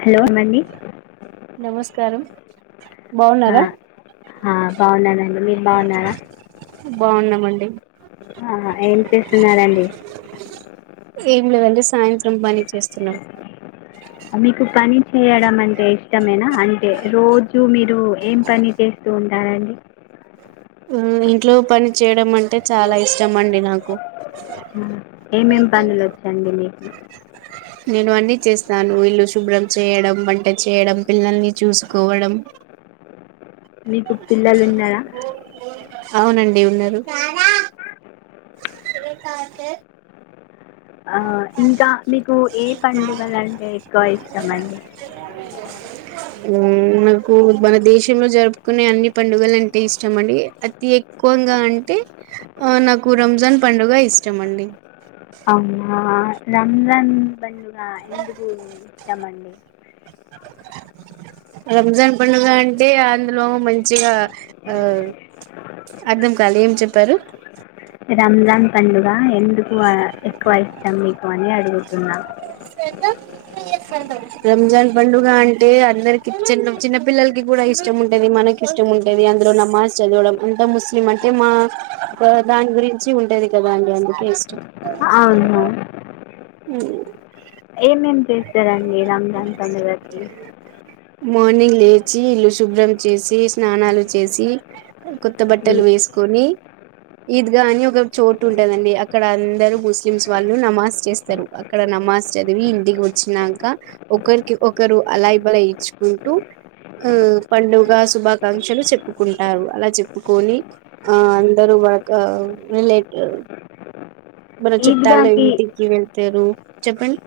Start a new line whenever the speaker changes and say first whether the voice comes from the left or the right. left: Hello మండి
right: కారం
left: ఆ ఆ బాగున్నానండి మీరు బాగున్నారా
right: మండి
left: ఏం చేస్తున్నారండి
right: ఏం లేదండి సాయంత్రం పని చేస్తున్నా
left: మీకు పని చేయడం అంటే ఇష్టమేనా అంటే రోజు మీరు ఏం పని చేస్ తూ ఉంటారండి
right: మ్మ్ ఇంట్లో పని చేయడం అంటే చాలా ఇష్టం అండి నాకు
left: ఏమేమి పనులు వచ్చండి మీకు
right: నేను అన్ని చేస్తాను ఇల్లు శుభ్రం చేయడం వంట చేయడం పిల్లల్ని చూసుకోవడం
left: మీకు పిల్లలు ఉన్నారా
right: ఓ అవునండి ఉన్నారు
left: ఆ, ఇంకా మీకు ఏ పండుగలు అంటే ఎక్కువ ఇష్టమండి
right: బన్ మ్మ్ మనకు మన దేశంలో జరుపుకునే అన్ని పండుగలు అంటే ఇష్టం అండి అతి ఎక్కువగా అంటే ఆ నాకు రంజాన్ పండుగ ఇష్టం అండి
left: అవునా రంజాన్ పండుగ ఎందుకు ఇష్టమండి
right: రంజాన్ పండుగ అంటే అందులో మంచిగా ఆ అర్థం కాలే ఏం చెప్పారు
left: రంజాన్ పండుగ ఎందుకు ఆ ఎక్కువ ఇష్టం మీకు అని అడుగుతున్నా
right: ఎకా రంజాన్ పండుగ అంటే అందరికి చిన్న చిన్న పిల్లలకి కూడా ఇష్టం ఉంటది మనకి ఇష్టం ఉంటది అందులో నమాజ్ చదవడం అంతా ముస్లిం అంటే మా దాని గురించి ఉంటది కదా క్కువ అండి అందుకే ఇష్టం
left: అవును ఏమేమి చేస్తారండి రంజాన్ పండుగకి
right: మార్నింగ్ లేచి ఇల్లు శుభ్రం చేసి స్నానాలు చేసి కొత్త బట్టలు
left: ఉమ్.
right: వేసుకొని ఈద్గా అని ఒక చోటు ఉంటందండి అక్కడ అందరూ ముస్లిమ్స్ వాళ్ళు నమాజ్ చేస్తారు అక్కడ క్కడ నమాజ్ చదివి దిగి వచ్చినాంక ఒకరికి ఒకరు అలాయిబ ఇచ్చుకుంటూ మ్మ్ పండుగ శుభాకాంక్షలు చెప్పుకుంటారు అలా చెప్పుకొని ఆ అందరూ వరక ఈ లేట్ మన చుట్టాలో
left: ఈద్గాకి
right: ఇంటికి వెళ్తారు చెప్పండి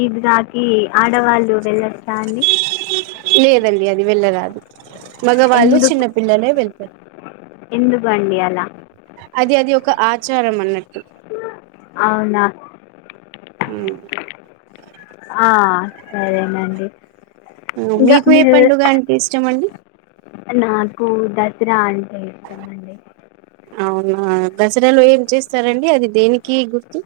left: ఈద్గాకి ఆడవాళ్ళు వెళ్ళొచ్చా అండి
right: లేదండి అది వెళ్ళరాదు మగవాళ్ళు చిన్న పిల్లలే వెళ్తారు
left: ఎందుకు అండి అలా
right: అది అది ఒక ఆచారం అన్నట్టు
left: అవునా
right: మ్మ్
left: ఆ సరేనండి
right: మ్మ్
left: ఇంకా
right: మీకు ఏ
left: మీరు
right: పండుగ అంటే ఇష్టం అండి
left: నాకు దసరా అంటే ఇష్టం అండి
right: అవునా దసరాలో ఏం చేస్తారండి అది దేనికి గుర్తు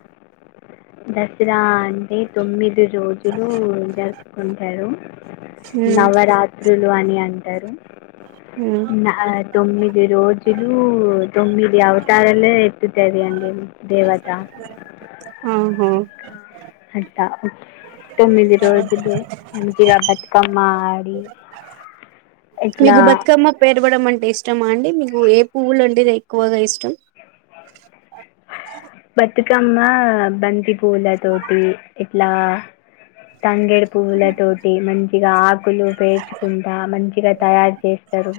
left: దసరా అంటే తొమ్మిది రోజులు జరుపుకుంటారు
right: ఉమ్
left: నవరాత్రులు అని అంటారు
right: ఉమ్
left: నా ఆ తొమ్మిది రోజు లు తొమ్మిది అవతారలే ఎతుతది అండి దేవత
right: ఆహ
left: అంతా తొమ్మిది రోజులు మంచిగా బతుకమ్మా ఆడి ఇట్లా
right: మీకు బతుకమ్మ పెరవడం అంటే ఇష్టమా అండి మీకు ఏ పువ్వులు అంటేది ఎక్కువగా ఇష్టం
left: బతుకమ్మ బంతి పూలతోటి ఇట్లా తాంగేడు పువ్వుల తోటి మంచి గా ఆకులు పేర్చుకుంటా మంచిగా తయారు చేస్తారు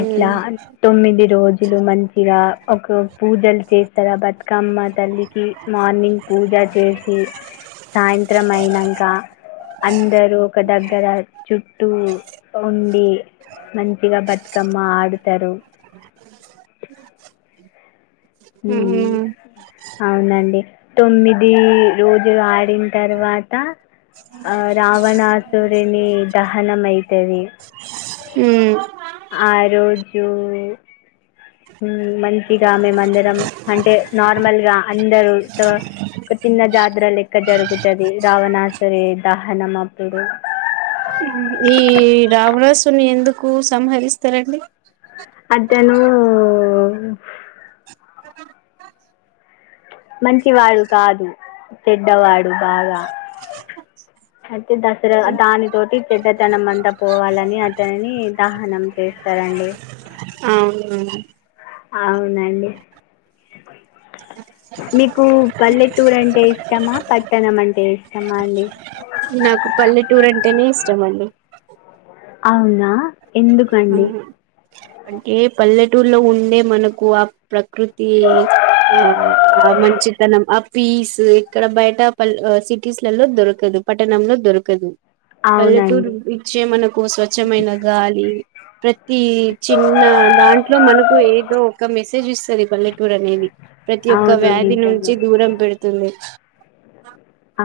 left: అట్లా తొమ్మిది రోజు లు మంచిగా ఒక పూజలు చేస్తారు ఆ బతుకమ్మ తల్లికి మార్నింగ్ పూజ చేసి సాయంత్రం అయినంక అందరు ఒక దగ్గర చుట్టూ ఉండి మంచిగా క్కమ్మా ఆడుతారు హుమ్
right: ఉమ్
left: అవునండి తొమ్మిది రోజులు ఆ డిన తర్వాత ఆ రావణాసురిని దహనం అయితది
right: ఉమ్
left: ఆ రోజు హు మంచిగా మేమ అందరం అంటే నార్మల్గా అందరూ త ఒక చిన్న జాతర లెక్క జరుగుతది రావణాసురి దహనం అప్పుడు
right: ఈ రావణసుని ఎందుకు సంహరిస్తారండి
left: అతను మంచివాడు కాదు చెడ్డవాడు బాగా అ దసరా దాని తోటి చెడ్డతనం అంతా పోవాలని అతనిని దాహనం చేస్తారండి
right: అవునా
left: అవునండి మీకు పల్లెటూరు అంటే ఇష్టమా పట్టణం అంటే ఇష్టమా అండి
right: నాకు పల్లెటూర్ అంటేనే ఇష్టం అండి
left: అవునా
right: ఆ
left: ఎందుకండి
right: అంటే పల్లెటూరులో ఉండే మనకు ఆ ప్రకృతి ఆ ఆ మంచ్ చితనం ఆ పీస్ ఇక్కడ బయట పల్ సిటీస్ లలో దొరకదు పట్టణంలో దొరకదు పల్లెటూరు
left: అవునండి
right: ఇచ్చే మనకు స్వచ్ఛమైన గాలి ప్ర ఈ చిన్న దాంట్లో మనకు ఏదో ఒక మెసేజ్ ఇస్తది పల్లెటూరు అనేది ప్రతి యొక్క
left: అవును
right: వ్యాధి నుంచి
left: నిజమే
right: దూరం పెడుతుంది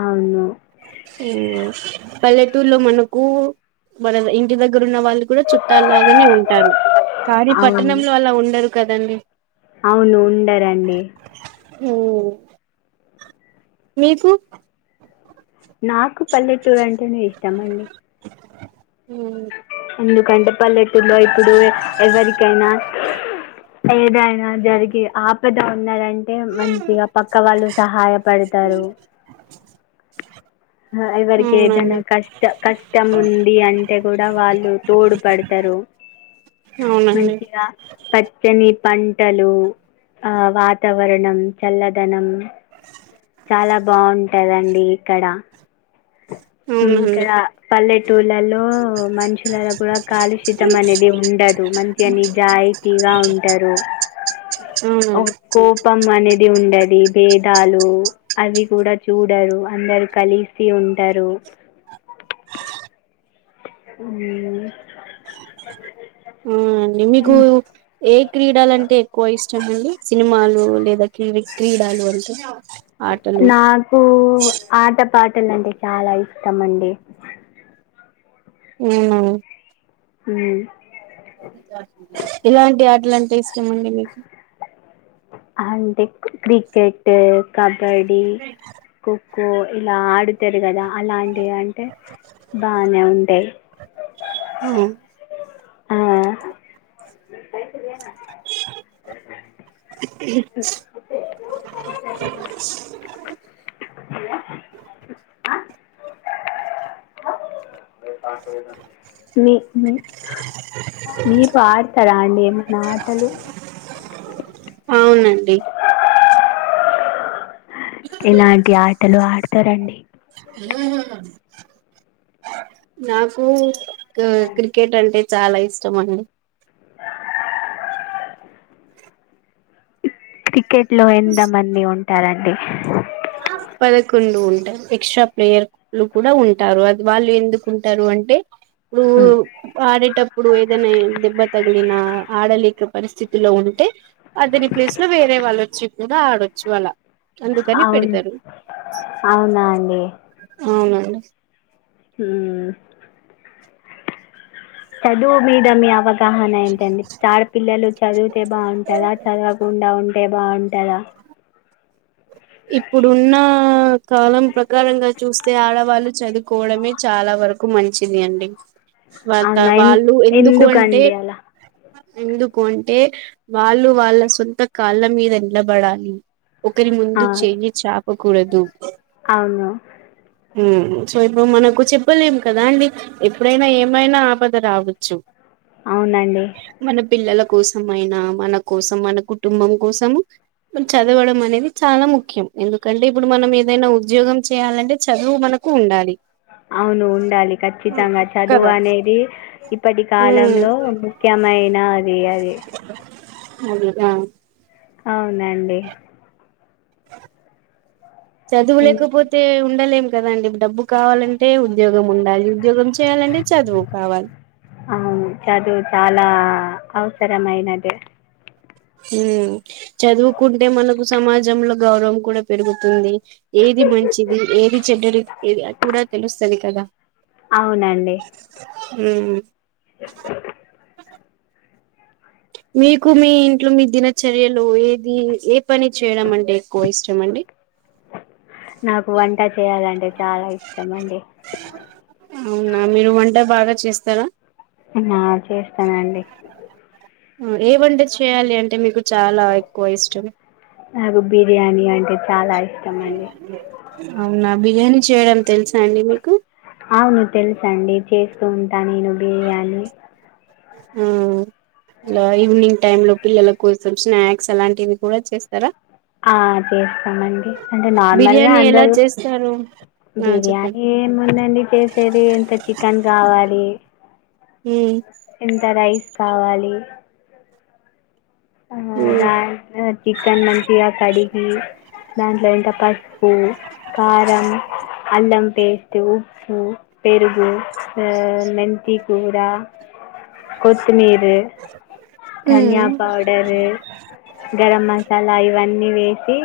left: అవును
right: హుమ్ పల్లెటూరులో మనకు మన ఇంటి దగ్గర రున్న వాళ్ళు కూడా చుట్టాలలాగానే ఉంటారు కాాళీ
left: అవును
right: పట్టణంలో అలా ఉండరు కదండి
left: అవును ఉండరాండి
right: హుమ్ మీకు
left: నాకు పల్లెటూరంటేనే ఇష్టమండి
right: హుమ్
left: ఎందుకంటే పల్లెటూళ్లో ఇప్పుడు ఎవరికైనా ఏదైనా జరిగి ఆపద ఉన్నాదం అంటే మంచిగా పక్క వాళ్ళు సహాయపడుతారు ఎవరికి ఏదైనా
right: అవునండి
left: కష్ట కష్టం ఉంది అంటే కూడా వాళ్ళు తోడుపడతారు
right: అవునండి
left: మంచిగా పచ్చని పంటలు ఆ వాతావరణం చల్లదనం చాలా బాగుంటదండి ఇక్కడ
right: అవునండి
left: ఇక్కడ పల్లెటూళ్లలో మనుషులలో కూడా కాలుషితం అనేది ఉండదు మంచి అని జాయితీగా ఉంటారు
right: అవును
left: ఒ కోపం అనేది ఇది ఉండది భేదాలు అవి కూడా చూడరు అందరు కలిస్త సీ ఉంటారు ఉమ్
right: ఆ ఆండి మీకు
left: ఉమ్,
right: ఏ క్రీడలమ్టే క్కువ ఇష్టం అండి సినిమాలు లేదా కివి క్రీడాలు అంటే ఆటలు
left: నాకు ఆటపాట లమ్టే చాలా ఇష్టం అండి
right: అవున
left: ఉమ్
right: ఎలాంటి ఆటలంటే ఇష్టం అండి మీకు
left: అంటే క్రికెట్ కబడీ కో కఖో ఇలా ఆడుతారు కదా అలాంటివి అంటే బానే ఉంటాయి ఆ హలో మీ మీ మీరు ఆడతారా అండి ఏమైనా ఆటలు
right: అవునండి
left: ఏలాంటి ఆటలు ఆడతారండి
right: నాకు క్ క్రికెట్ అంటే చాలా ఇష్టం అండి
left: క్రికెట్ లో ఎంతమంది ఉంటారండి
right: పదకొండు ఉంటారు ఎక్స్ట్రా ప్లేయర్లు కూడా ఉంటారు అది వాళ్ళు ఎందుకుంటారు అంటే పుడు
left: ఉమ్,
right: ఆడేటప్పుడు ఏదైనా దెబ్బ తగలినా ఆడలేక పరిస్థితిలో ఉంటే అతని ప్లేస్ లో వేరే వాళ్ళు వచ్చి కూడా ఆడొచ్చు అళ్లా అందుకని
left: అవును
right: పెడతారు
left: అవునా అండి
right: అవునండి
left: హుమ్మ్ చదువు మీద మీ అవగాహన ఏంటండి చాడపిల్లలు చ చదివితే బాగుంటదా చదవకుండా ఉంటే బాగుంటదా
right: ఇప్పుడున్నా కాలం ప్రకారంగా చూస్తే ఆడవాళ్ళు చదువుకోవడమే చాలా వరకు మంచిది అండి వాల
left: అవునా ఎన్-
right: వాళ్ళు ఎందుకు అంటే
left: ఎందుకండి అలా
right: ఎందుకు అంటే వాళ్ళు వాళ్ళ సొంత కాళ్ళ మీద నిలబడాలి ఒకరి
left: ఆ,
right: ముందు చెయ్యి చాపకూడదు
left: అవును
right: సో ఇప్పుడు మనకు చెప్పలేము కదా అండి ఎప్పుడైనా ఏమైనా ఆపద రావచ్చు
left: అవునండి
right: మన పిల్లల కోసం అయినా మన కోసం మన కుటుంబం కోసము చదవడం అనేది చాలా ముఖ్ ఖ్యం ఎందుకంటే ఇప్పుడు మనం ఏదైనా ఉద్యోగం చేయాలంటే చదువు మనకు ఉండాలి
left: అ అవును ఉండాలి ఖచ్చితంగా చదువు
right: కదా
left: అనేది ఇప్పటి
right: ఉమ్
left: కాలంలో ముఖ్యమైన అదే అదే
right: అధే నా
left: అవునండి ఇం
right: చదువులేకపోతే ఉండలేం కదాండి డబ్బు కావాలంటే ఉద్యోగం ఉండాలి ఉద్యోగం చేయాలంటే చదువు కావాలి
left: అవును చదువు చాలా అవసరమైనది
right: హ చదువుకుంటే మనకు సమాజంలో గౌరవం కూడా పెరుగుతుంది ఏ ఏది మంచిది ఏది చెడ్డరిది కూడా తెలుస్తుంది కదా
left: అవునండి
right: ఉమ్ మీకు మీ ఇంట్లో మీ దినచర్యలు ఏది ఏ పని చేయడం అంటే ఎక్కువ ఇష్టం అండి
left: నాకు వంట చేయాలంటే చాలా ఇష్టం అండి
right: అవునా మీరు వంట బాగా చేస్తారా
left: నా చేస్తానండి
right: ఏమంటే చేయాలి అంటే మీకు చాలా ఎక్కువ ఇష్టం
left: నాకు బిర్యానీ అంట
right: అవునా బిర్యానీ చేయడం తెలుసా అండి మీకు
left: అవును తెలుసు అండి చేస్తూ ఉంటా నేను బిర్యానీ
right: ఆ ఇలా ఈవినింగ్ టైమ్ లో పిల్లల కోసం స్నాక్స్ అలాంటివి కూడా చేస్తారా
left: ఆ చేస్తామండి అంటే నార్మల్గా
right: బిర్యానీ ఎలా
left: అందరు
right: చేస్తారు ఆ చెప్పండి
left: బిర్యానీ ఏముందండి చేసేది ఇంత చికెన్ కావాలి
right: ఉమ్
left: ఎంత రైస్ కావాలి
right: ఉమ్
left: ఆ చికెన్ మంచిగ కడిగి దాంట్లో ఇకా పసుపు కారం అల్లం పేస్ట్ ఉప్పు పెరుగు మెంత కూడ కొత్తిమీరు ధనియా పౌడరు గరం మసాలా ఇవన్ వేసి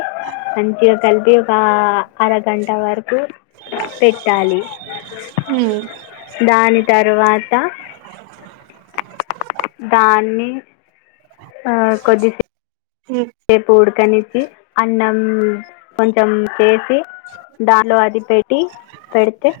left: మంచిగా కలిపి ఒక అరగంట వరకు పెట్టాలి
right: ఉమ్
left: దాని తరువాత దాన్ని ఆ కొద్దిసపు
right: ఉమ్ ఉమ్
left: సేపు ఉడు [unintelligible] అన్నం కొంచెం చేసి దాలో అది పెట్టి పెడితే